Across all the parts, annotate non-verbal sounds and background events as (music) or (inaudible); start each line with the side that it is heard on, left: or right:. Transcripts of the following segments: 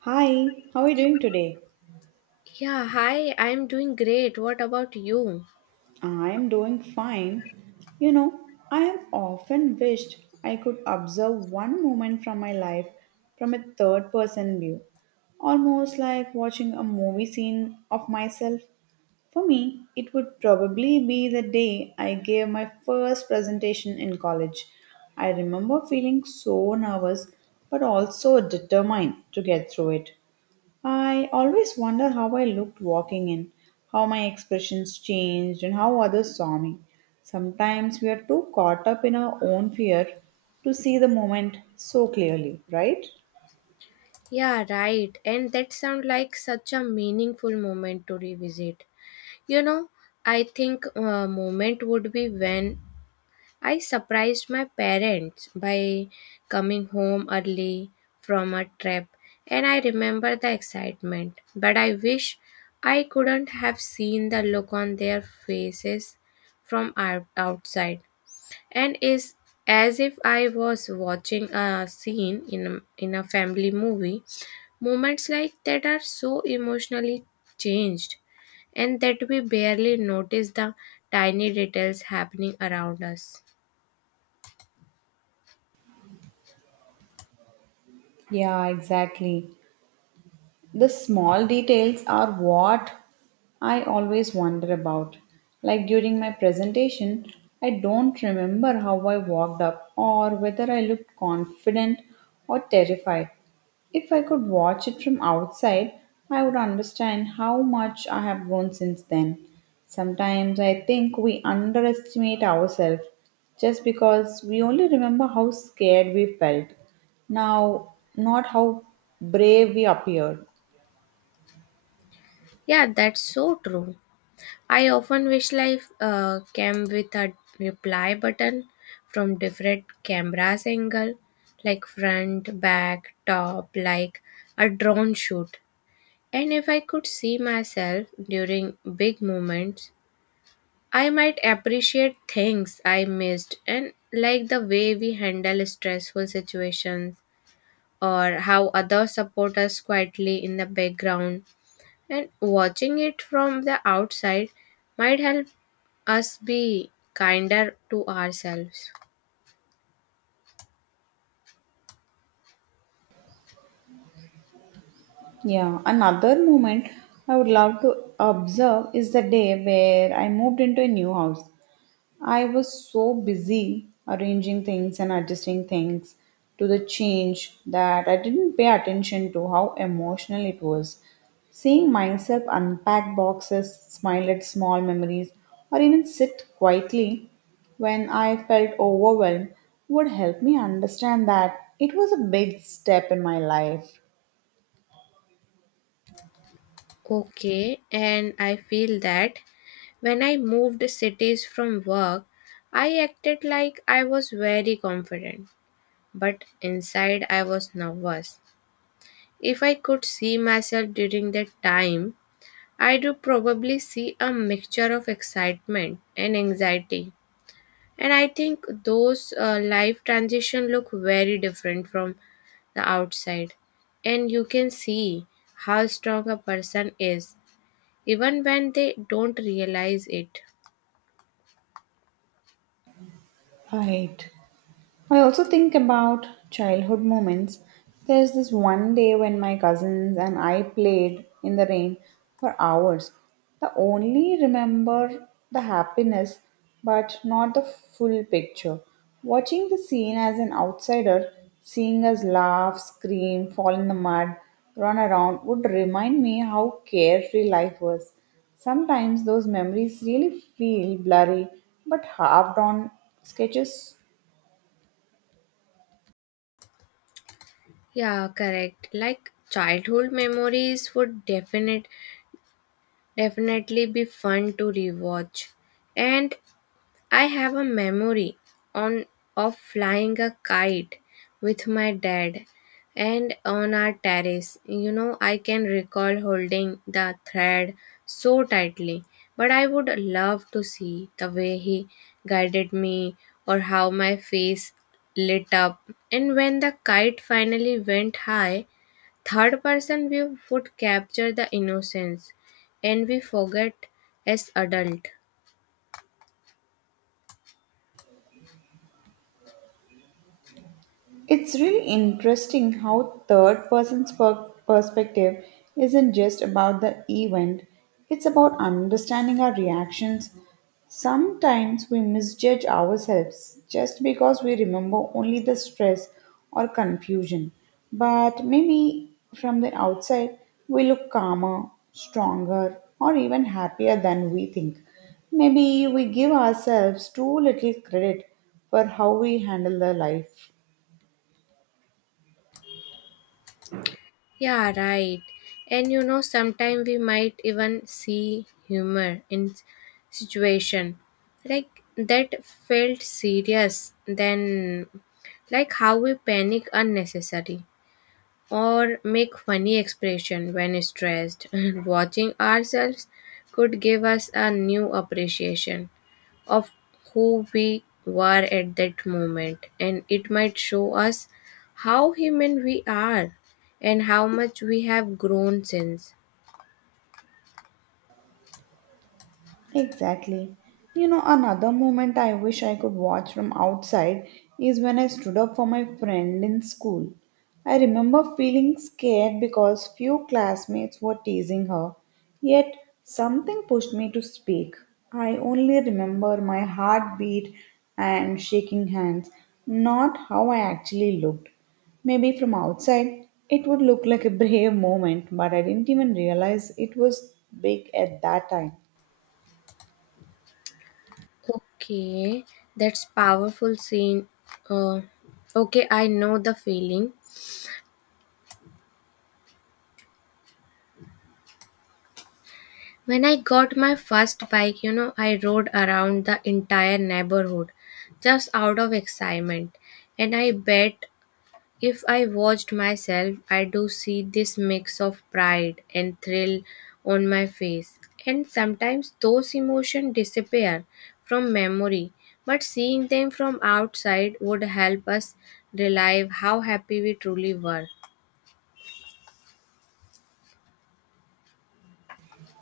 right: Hi, how are you doing today?
left: Yeah, hi, I'm doing great. What about you?
right: I'm doing fine. You know, I have often wished I could observe one moment from my life from a third person view, almost like watching a movie scene of myself. For me, it would probably be the day I gave my first presentation in college. I remember feeling so nervous but also determined to get through it. I always wonder how I looked walking in, how my expressions changed, and how others saw me. Sometimes we are too caught up in our own fear to see the moment so clearly, right?
left: Yeah, right. And that sounds like such a meaningful moment to revisit. You know, I think a moment would be when I surprised my parents by coming home early from a trip, and I remember the excitement. But I wish I couldn't have seen the look on their faces from outside, and is as if I was watching a scene in a family movie. Moments like that are so emotionally changed, and that we barely notice the tiny details happening around us.
right: Yeah, exactly. The small details are what I always wonder about. Like during my presentation, I don't remember how I walked up or whether I looked confident or terrified. If I could watch it from outside, I would understand how much I have grown since then. Sometimes I think we underestimate ourselves just because we only remember how scared we felt, now, not how brave we appeared.
left: Yeah, that's so true. I often wish life came with a reply button from different cameras angle, like front, back, top, like a drone shoot. And if I could see myself during big moments, I might appreciate things I missed and like the way we handle stressful situations or how others support us quietly in the background. And watching it from the outside might help us be kinder to ourselves.
right: Yeah, another moment I would love to observe is the day where I moved into a new house. I was so busy arranging things and adjusting things to the change that I didn't pay attention to how emotional it was. Seeing myself unpack boxes, smile at small memories, or even sit quietly when I felt overwhelmed would help me understand that it was a big step in my life.
left: Okay, and I feel that when I moved cities from work, I acted like I was very confident but inside I was nervous. If I could see myself during that time, I do probably see a mixture of excitement and anxiety. And I think those life transition look very different from the outside. And you can see how strong a person is even when they don't realize it.
right: Right. I also think about childhood moments. There's this one day when my cousins and I played in the rain for hours. I only remember the happiness, but not the full picture. Watching the scene as an outsider, seeing us laugh, scream, fall in the mud, run around would remind me how carefree life was. Sometimes those memories really feel blurry but halved on sketches.
left: Yeah, correct. Like childhood memories would definitely be fun to rewatch. And I have a memory on of flying a kite with my dad and on our terrace. You know, I can recall holding the thread so tightly, but I would love to see the way he guided me or how my face lit up. And when the kite finally went high, third person view would capture the innocence and we forget as adult.
right: It's really interesting how perspective isn't just about the event, it's about understanding our reactions. Sometimes we misjudge ourselves just because we remember only the stress or confusion. But maybe from the outside, we look calmer, stronger, or even happier than we think. Maybe we give ourselves too little credit for how we handle the life.
left: Yeah, right. And you know, sometimes we might even see humor in situation like that felt serious then, like how we panic unnecessary or make funny expression when stressed (laughs) and watching ourselves could give us a new appreciation of who we were at that moment, and it might show us how human we are and how much we have grown since.
right: Exactly. Another moment I wish I could watch from outside is when I stood up for my friend in school. I remember feeling scared because few classmates were teasing her, yet something pushed me to speak. I only remember my heartbeat and shaking hands, not how I actually looked. Maybe from outside, it would look like a brave moment, but I didn't even realize it was big at that time.
left: Okay, that's powerful scene. Uh, okay, I know the feeling. When I got my first bike, you know, I rode around the entire neighborhood just out of excitement. And I bet if I watched myself, I do see this mix of pride and thrill on my face. And sometimes those emotions disappear from memory, but seeing them from outside would help us relive how happy we truly were.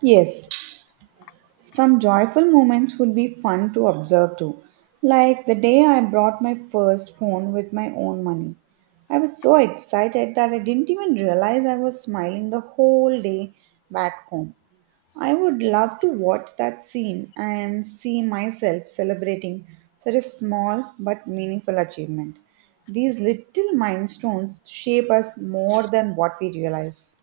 right: Yes, some joyful moments would be fun to observe too, like the day I brought my first phone with my own money. I was so excited that I didn't even realize I was smiling the whole day back home. I would love to watch that scene and see myself celebrating such a small but meaningful achievement. These little milestones shape us more than what we realize.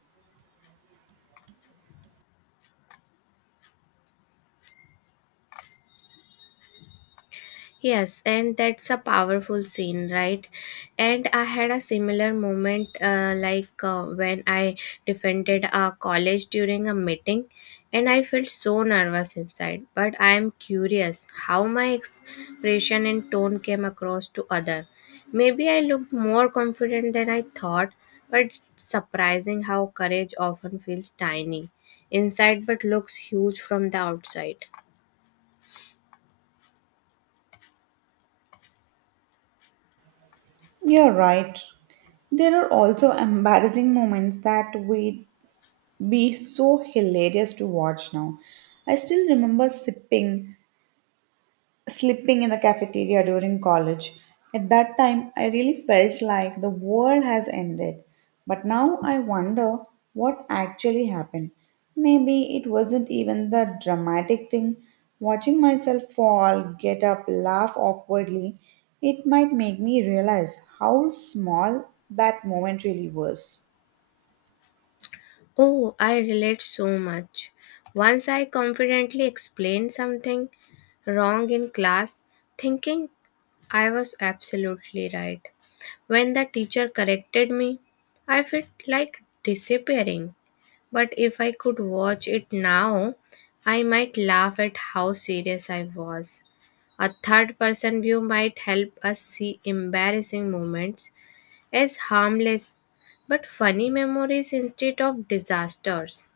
left: Yes, and that's a powerful scene, right? And I had a similar moment, like when I defended a college during a meeting, and I felt so nervous inside. But I am curious how my expression and tone came across to other. Maybe I looked more confident than I thought, but surprising how courage often feels tiny inside but looks huge from the outside.
right: You're right. There are also embarrassing moments that would be so hilarious to watch now. I still remember sipping slipping in the cafeteria during college. At that time, I really felt like the world has ended. But now I wonder what actually happened. Maybe it wasn't even the dramatic thing. Watching myself fall, get up, laugh awkwardly, it might make me realize how small that moment really was.
left: Oh, I relate so much. Once I confidently explained something wrong in class, thinking I was absolutely right. When the teacher corrected me, I felt like disappearing. But if I could watch it now, I might laugh at how serious I was. A third person view might help us see embarrassing moments as harmless but funny memories instead of disasters.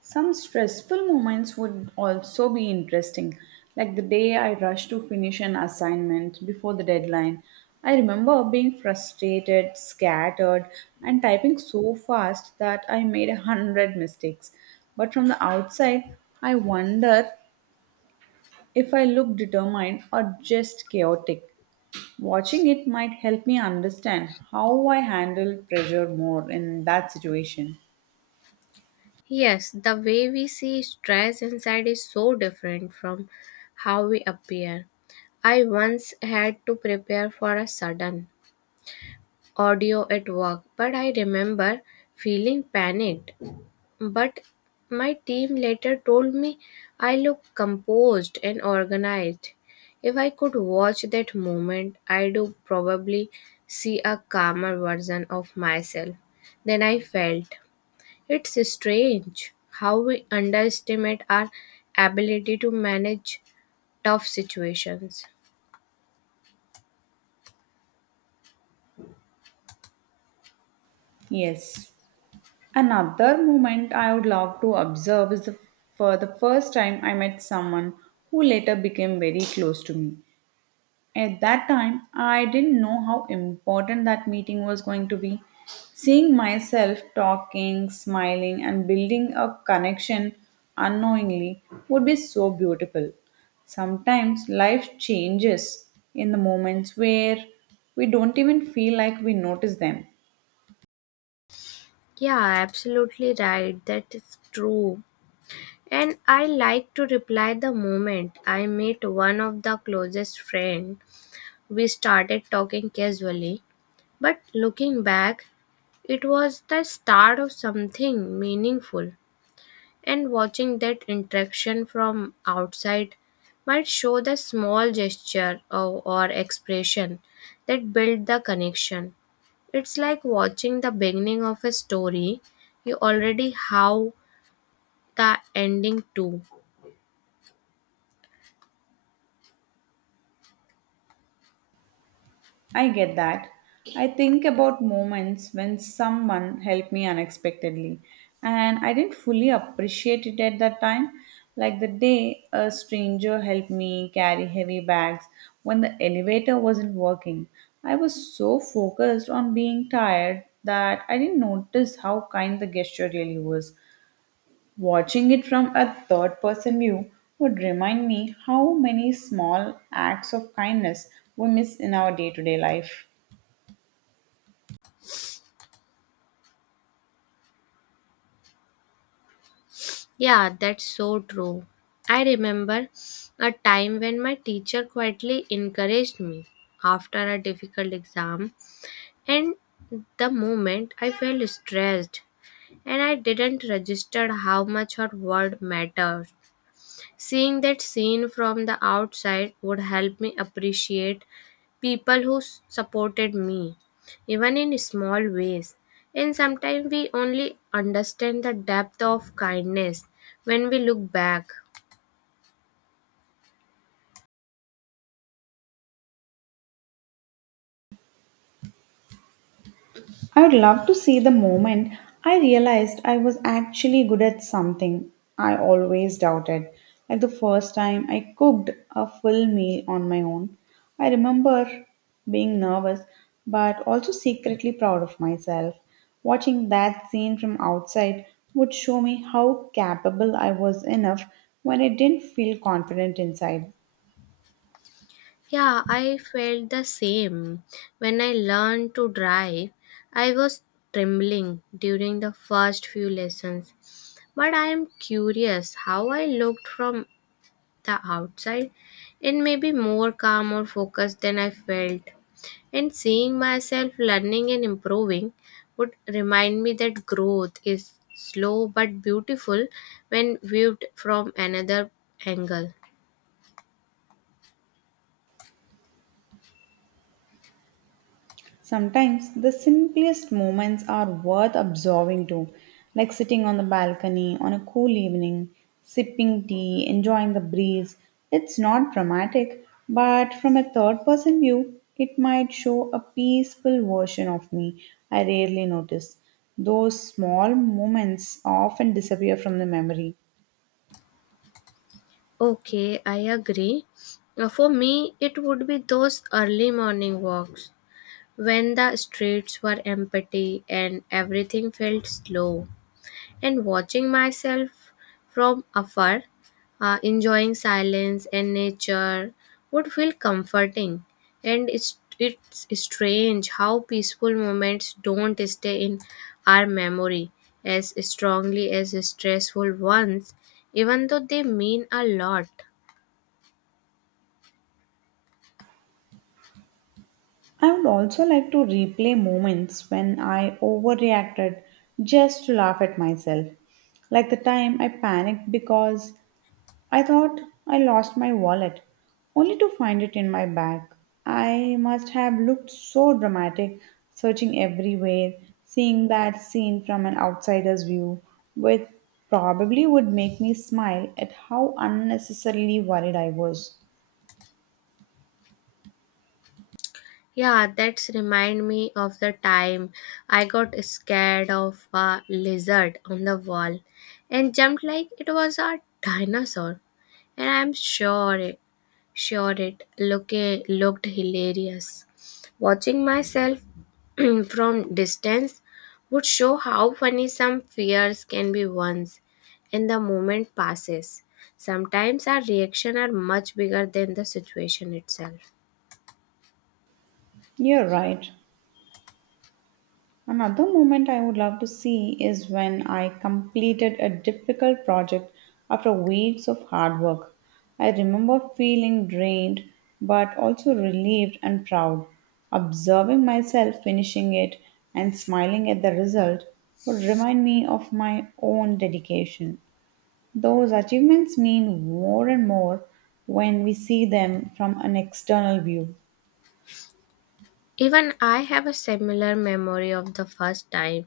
right: Some stressful moments would also be interesting, like the day I rushed to finish an assignment before the deadline. I remember being frustrated, scattered, and typing so fast that I made a hundred mistakes. But from the outside, I wonder if I look determined or just chaotic. Watching it might help me understand how I handle pressure more in that situation.
left: Yes, the way we see stress inside is so different from how we appear. I once had to prepare for a sudden audio at work, but I remember feeling panicked. But my team later told me I looked composed and organized. If I could watch that moment, I'd probably see a calmer version of myself than I felt. It's strange how we underestimate our ability to manage tough situations.
right: Yes. Another moment I would love to observe is the, For the first time I met someone who later became very close to me. At that time, I didn't know how important that meeting was going to be. Seeing myself talking, smiling, and building a connection unknowingly would be so beautiful. Sometimes life changes in the moments where we don't even feel like we notice them.
left: Yeah, absolutely right. That is true. And I like to reply the moment I meet one of the closest friends. We started talking casually, but looking back, it was the start of something meaningful, and watching that interaction from outside might show the small gesture or expression that build the connection. It's like watching the beginning of a story you already have the ending too.
right: I get that. I think about moments when someone helped me unexpectedly and I didn't fully appreciate it at that time. Like the day a stranger helped me carry heavy bags when the elevator wasn't working. I was so focused on being tired that I didn't notice how kind the gesture really was. Watching it from a third person view would remind me how many small acts of kindness we miss in our day to day life.
left: Yeah, that's so true. I remember a time when my teacher quietly encouraged me after a difficult exam, and the moment I felt stressed and I didn't register how much her word mattered. Seeing that scene from the outside would help me appreciate people who supported me, even in small ways. And sometimes we only understand the depth of kindness when we look back.
right: I would love to see the moment I realized I was actually good at something I always doubted. Like the first time I cooked a full meal on my own, I remember being nervous but also secretly proud of myself. Watching that scene from outside would show me how capable I was enough when I didn't feel confident inside.
left: Yeah, I felt the same. When I learned to drive, I was trembling during the first few lessons. But I am curious how I looked from the outside. It may be more calm or focused than I felt. And seeing myself learning and improving would remind me that growth is slow but beautiful when viewed from another angle.
right: Sometimes the simplest moments are worth absorbing too, like sitting on the balcony on a cool evening, sipping tea, enjoying the breeze. It's not dramatic, but from a third person view, it might show a peaceful version of me I rarely notice. Those small moments often disappear from the memory.
left: Okay, I agree. For me, it would be those early morning walks when the streets were empty and everything felt slow, and watching myself from afar, enjoying silence and nature would feel comforting. And it's strange how peaceful moments don't stay in our memory as strongly as stressful ones, even though they mean a lot.
right: I would also like to replay moments when I overreacted just to laugh at myself, like the time I panicked because I thought I lost my wallet, only to find it in my bag. I must have looked so dramatic, searching everywhere, seeing that scene from an outsider's view, which probably would make me smile at how unnecessarily worried I was.
left: Yeah, that's remind me of the time I got scared of a lizard on the wall and jumped like it was a dinosaur. And I'm sure it looked hilarious. Watching myself (clears throat) from distance would show how funny some fears can be once and the moment passes. Sometimes our reaction are much bigger than the situation itself.
right: You're right. Another moment I would love to see is when I completed a difficult project after weeks of hard work. I remember feeling drained but also relieved and proud. Observing myself finishing it and smiling at the result would remind me of my own dedication. Those achievements mean more and more when we see them from an external view.
left: Even I have a similar memory of the first time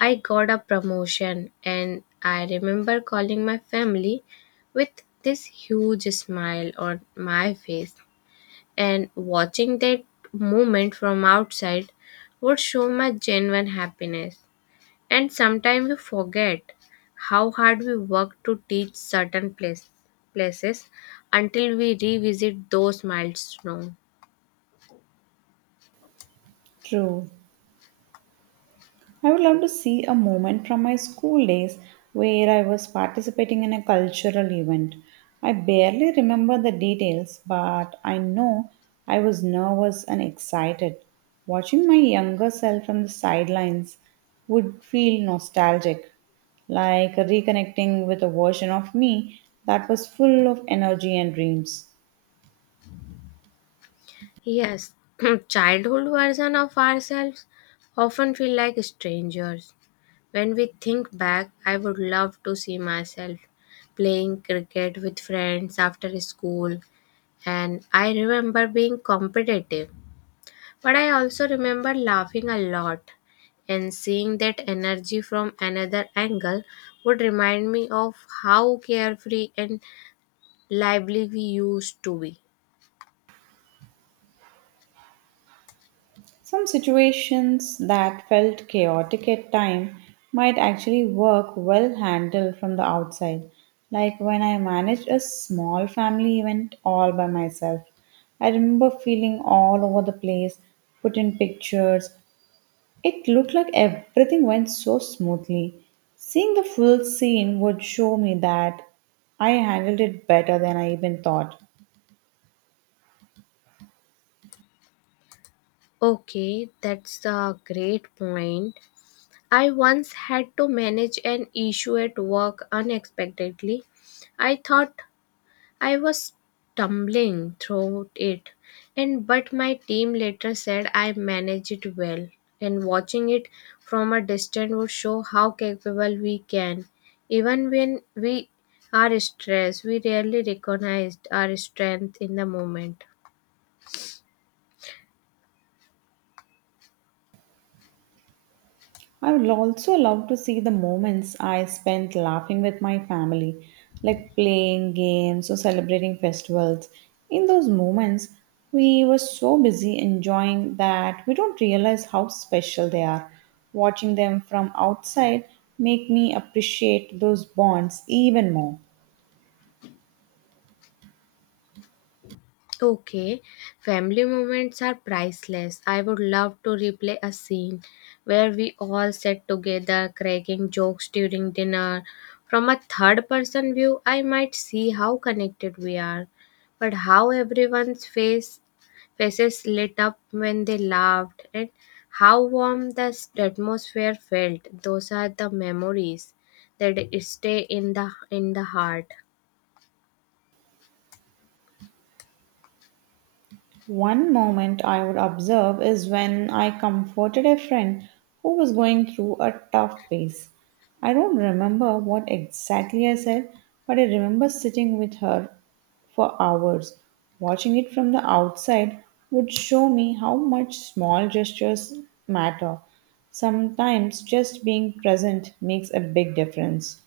left: I got a promotion, and I remember calling my family with this huge smile on my face. And watching that moment from outside would show my genuine happiness. And sometimes we forget how hard we work to teach certain places until we revisit those milestones.
right: True. I would love to see a moment from my school days where I was participating in a cultural event. I barely remember the details, but I know I was nervous and excited. Watching my younger self from the sidelines would feel nostalgic, like reconnecting with a version of me that was full of energy and dreams.
left: Yes, (clears throat) childhood version of ourselves often feel like strangers. When we think back, I would love to see myself playing cricket with friends after school, and I remember being competitive. But I also remember laughing a lot, and seeing that energy from another angle would remind me of how carefree and lively we used to be.
right: Some situations that felt chaotic at time might actually work well handled from the outside, like when I managed a small family event all by myself. I remember feeling all over the place, put in pictures. It looked like everything went so smoothly. Seeing the full scene would show me that I handled it better than I even thought.
left: Okay, that's a great point. I once had to manage an issue at work unexpectedly. I thought I was stumbling through it, and but my team later said I managed it well. And watching it from a distance would show how capable we can. Even when we are stressed, we rarely recognize our strength in the moment.
right: I would also love to see the moments I spent laughing with my family, like playing games or celebrating festivals. In those moments, we were so busy enjoying that we don't realize how special they are. Watching them from outside make me appreciate those bonds even more.
left: Okay, family moments are priceless. I would love to replay a scene where we all sat together cracking jokes during dinner. From a third person view, I might see how connected we are, but how everyone's faces lit up when they laughed and how warm the atmosphere felt. Those are the memories that stay in the heart.
right: One moment I would observe is when I comforted a friend who was going through a tough phase. I don't remember what exactly I said, but I remember sitting with her for hours. Watching it from the outside would show me how much small gestures matter. Sometimes just being present makes a big difference.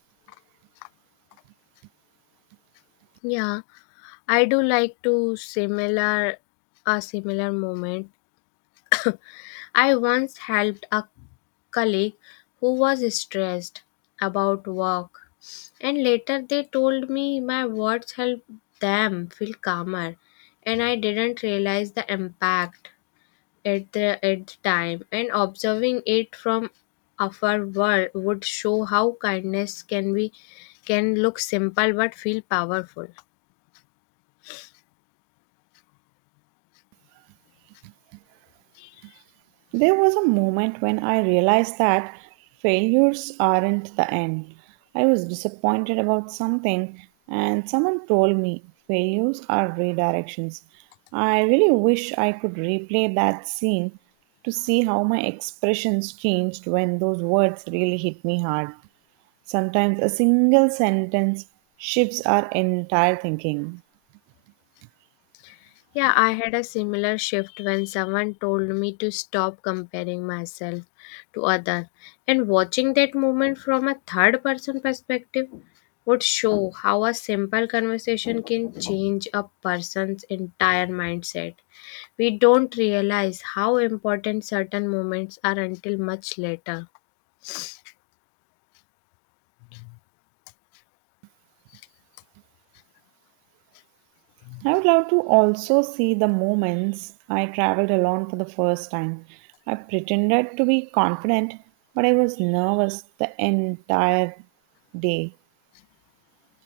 left: Yeah. I do like to similar a similar moment. I once helped a colleague who was stressed about work, and later they told me my words helped them feel calmer, and I didn't realize the impact at the time, and observing it from afar would show how kindness can look simple but feel powerful.
right: There was a moment when I realized that failures aren't the end. I was disappointed about something, and someone told me failures are redirections. I really wish I could replay that scene to see how my expressions changed when those words really hit me hard. Sometimes a single sentence shifts our entire thinking.
left: Yeah, I had a similar shift when someone told me to stop comparing myself to other, and watching that movement from a third person perspective would show how a simple conversation can change a person's entire mindset. We don't realize how important certain moments are until much later.
right: I would love to also see the moments I traveled alone for the first time. I pretended to be confident, but I was nervous the entire day.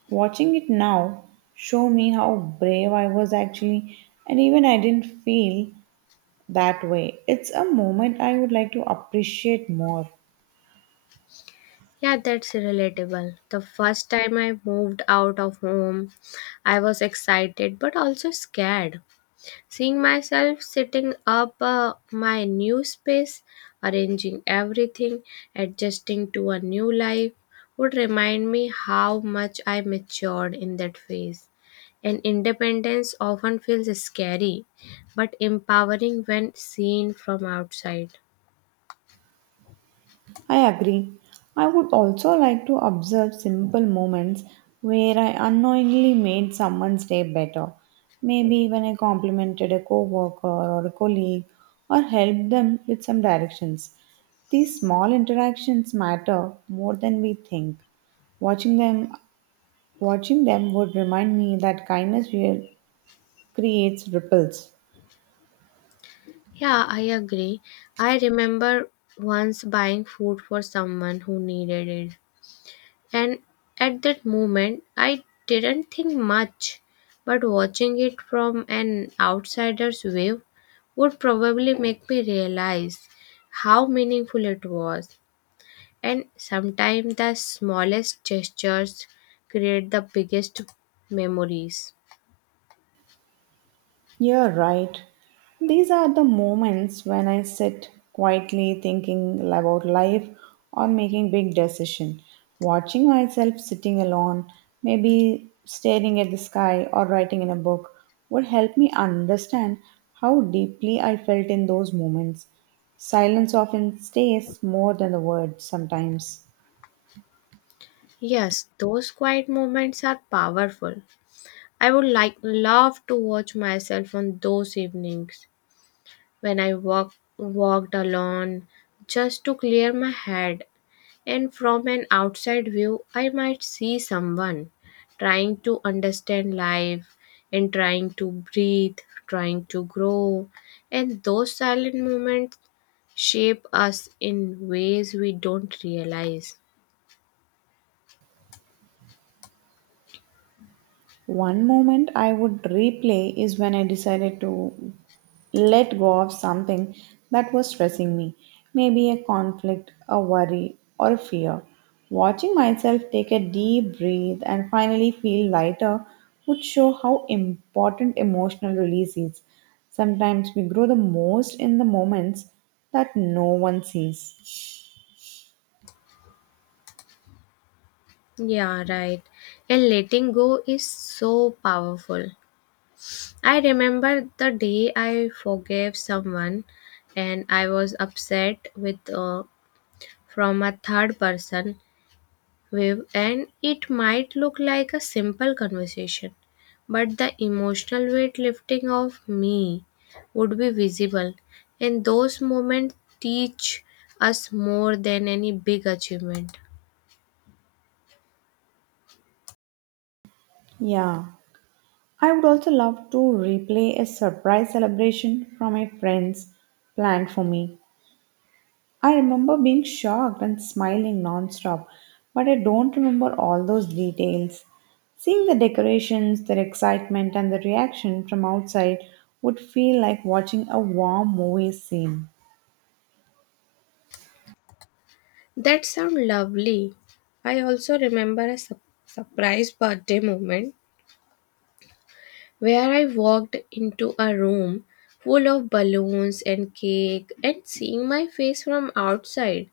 right: Watching it now show me how brave I was actually, and even I didn't feel that way. It's a moment I would like to appreciate more.
left: Yeah, that's relatable. The first time I moved out of home, I was excited but also scared. Seeing myself sitting up my new space, arranging everything, adjusting to a new life would remind me how much I matured in that phase. And independence often feels scary but empowering when seen from outside.
right: I agree. I would also like to observe simple moments where I unknowingly made someone's day better. Maybe when I complimented a coworker or a colleague or helped them with some directions. These small interactions matter more than we think. Watching them Watching them would remind me that kindness real creates ripples.
left: Yeah, I agree. I remember once buying food for someone who needed it, and at that moment, I didn't think much, but watching it from an outsider's view would probably make me realize how meaningful it was. And sometimes the smallest gestures create the biggest memories.
right: You're right. These are the moments when I sit quietly thinking about life or making big decision. Watching myself sitting alone, maybe staring at the sky or writing in a book would help me understand how deeply I felt in those moments. Silence often stays more than the words sometimes.
left: Yes, those quiet moments are powerful. I would like love to watch myself on those evenings when I walked alone just to clear my head, and from an outside view, I might see someone trying to understand life and trying to breathe, trying to grow. And those silent moments shape us in ways we don't realize.
right: One moment I would replay is when I decided to let go of something that was stressing me, maybe a conflict, a worry, or a fear. Watching myself take a deep breath and finally feel lighter would show how important emotional release is. Sometimes we grow the most in the moments that no one sees.
left: Yeah, right. And letting go is so powerful. I remember the day I forgave someone and I was upset with from a third person view, and it might look like a simple conversation but the emotional weight lifting of me would be visible, and those moments teach us more than any big achievement.
right: Yeah. I would also love to replay a surprise celebration from my friends planned for me. I remember being shocked and smiling nonstop, but I don't remember all those details. Seeing the decorations, their excitement, and the reaction from outside would feel like watching a warm movie scene.
left: That sounds lovely. I also remember a surprise birthday moment where I walked into a room full of balloons and cake, and seeing my face from outside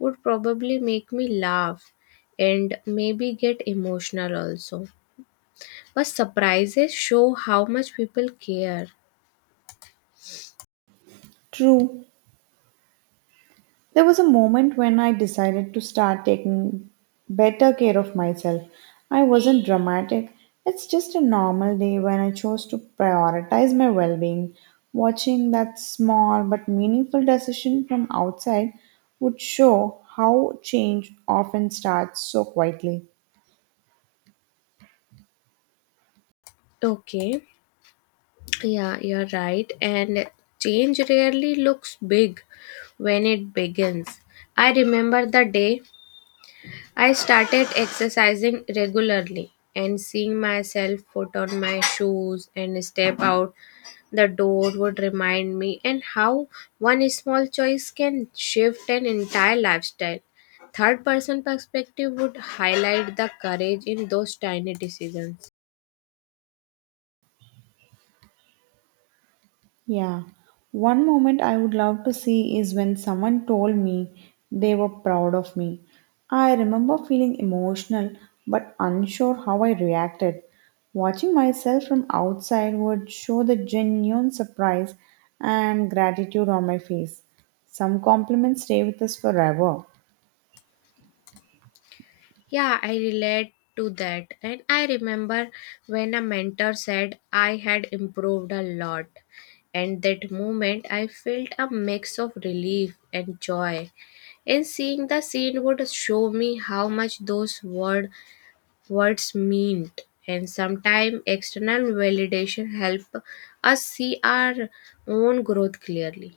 left: would probably make me laugh and maybe get emotional also. But surprises show how much people care.
right: True, there was a moment when I decided to start taking better care of myself. I wasn't dramatic. It's just a normal day when I chose to prioritize my well being. Watching that small but meaningful decision from outside would show how change often starts so quietly.
left: Okay, yeah, you're right. And change rarely looks big when it begins. I remember the day I started exercising regularly, and seeing myself put on my shoes and step out the door would remind me and how one small choice can shift an entire lifestyle. Third person perspective would highlight the courage in those tiny decisions.
right: Yeah. One moment I would love to see is when someone told me they were proud of me. I remember feeling emotional but unsure how I reacted. Watching myself from outside would show the genuine surprise and gratitude on my face. Some compliments stay with us forever.
left: Yeah, I relate to that. And I remember when a mentor said I had improved a lot. And that moment, I felt a mix of relief and joy. And seeing the scene would show me how much words meant. And sometimes external validation help us see our own growth clearly.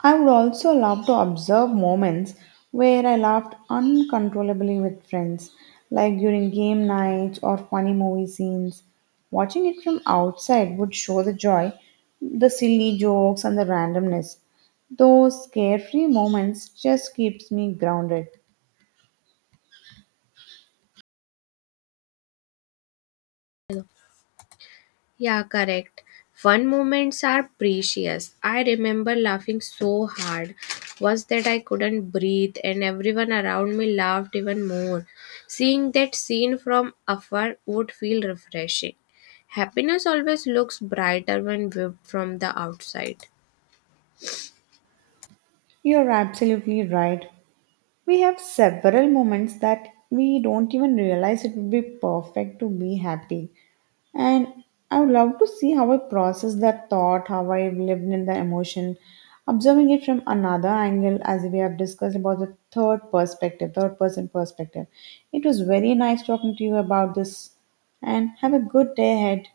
right: I would also love to observe moments where I laughed uncontrollably with friends, like during game nights or funny movie scenes. Watching it from outside would show the joy, the silly jokes, and the randomness. Those carefree moments just keeps me grounded.
left: Yeah, correct. Fun moments are precious. I remember laughing so hard was that I couldn't breathe and everyone around me laughed even more. Seeing that scene from afar would feel refreshing. Happiness always looks brighter when viewed from the outside.
right: You're absolutely right. We have several moments that we don't even realize it would be perfect to be happy. And I would love to see how I process that thought, how I lived in the emotion, observing it from another angle, as we have discussed about the third perspective, third person perspective. It was very nice talking to you about this, and have a good day ahead.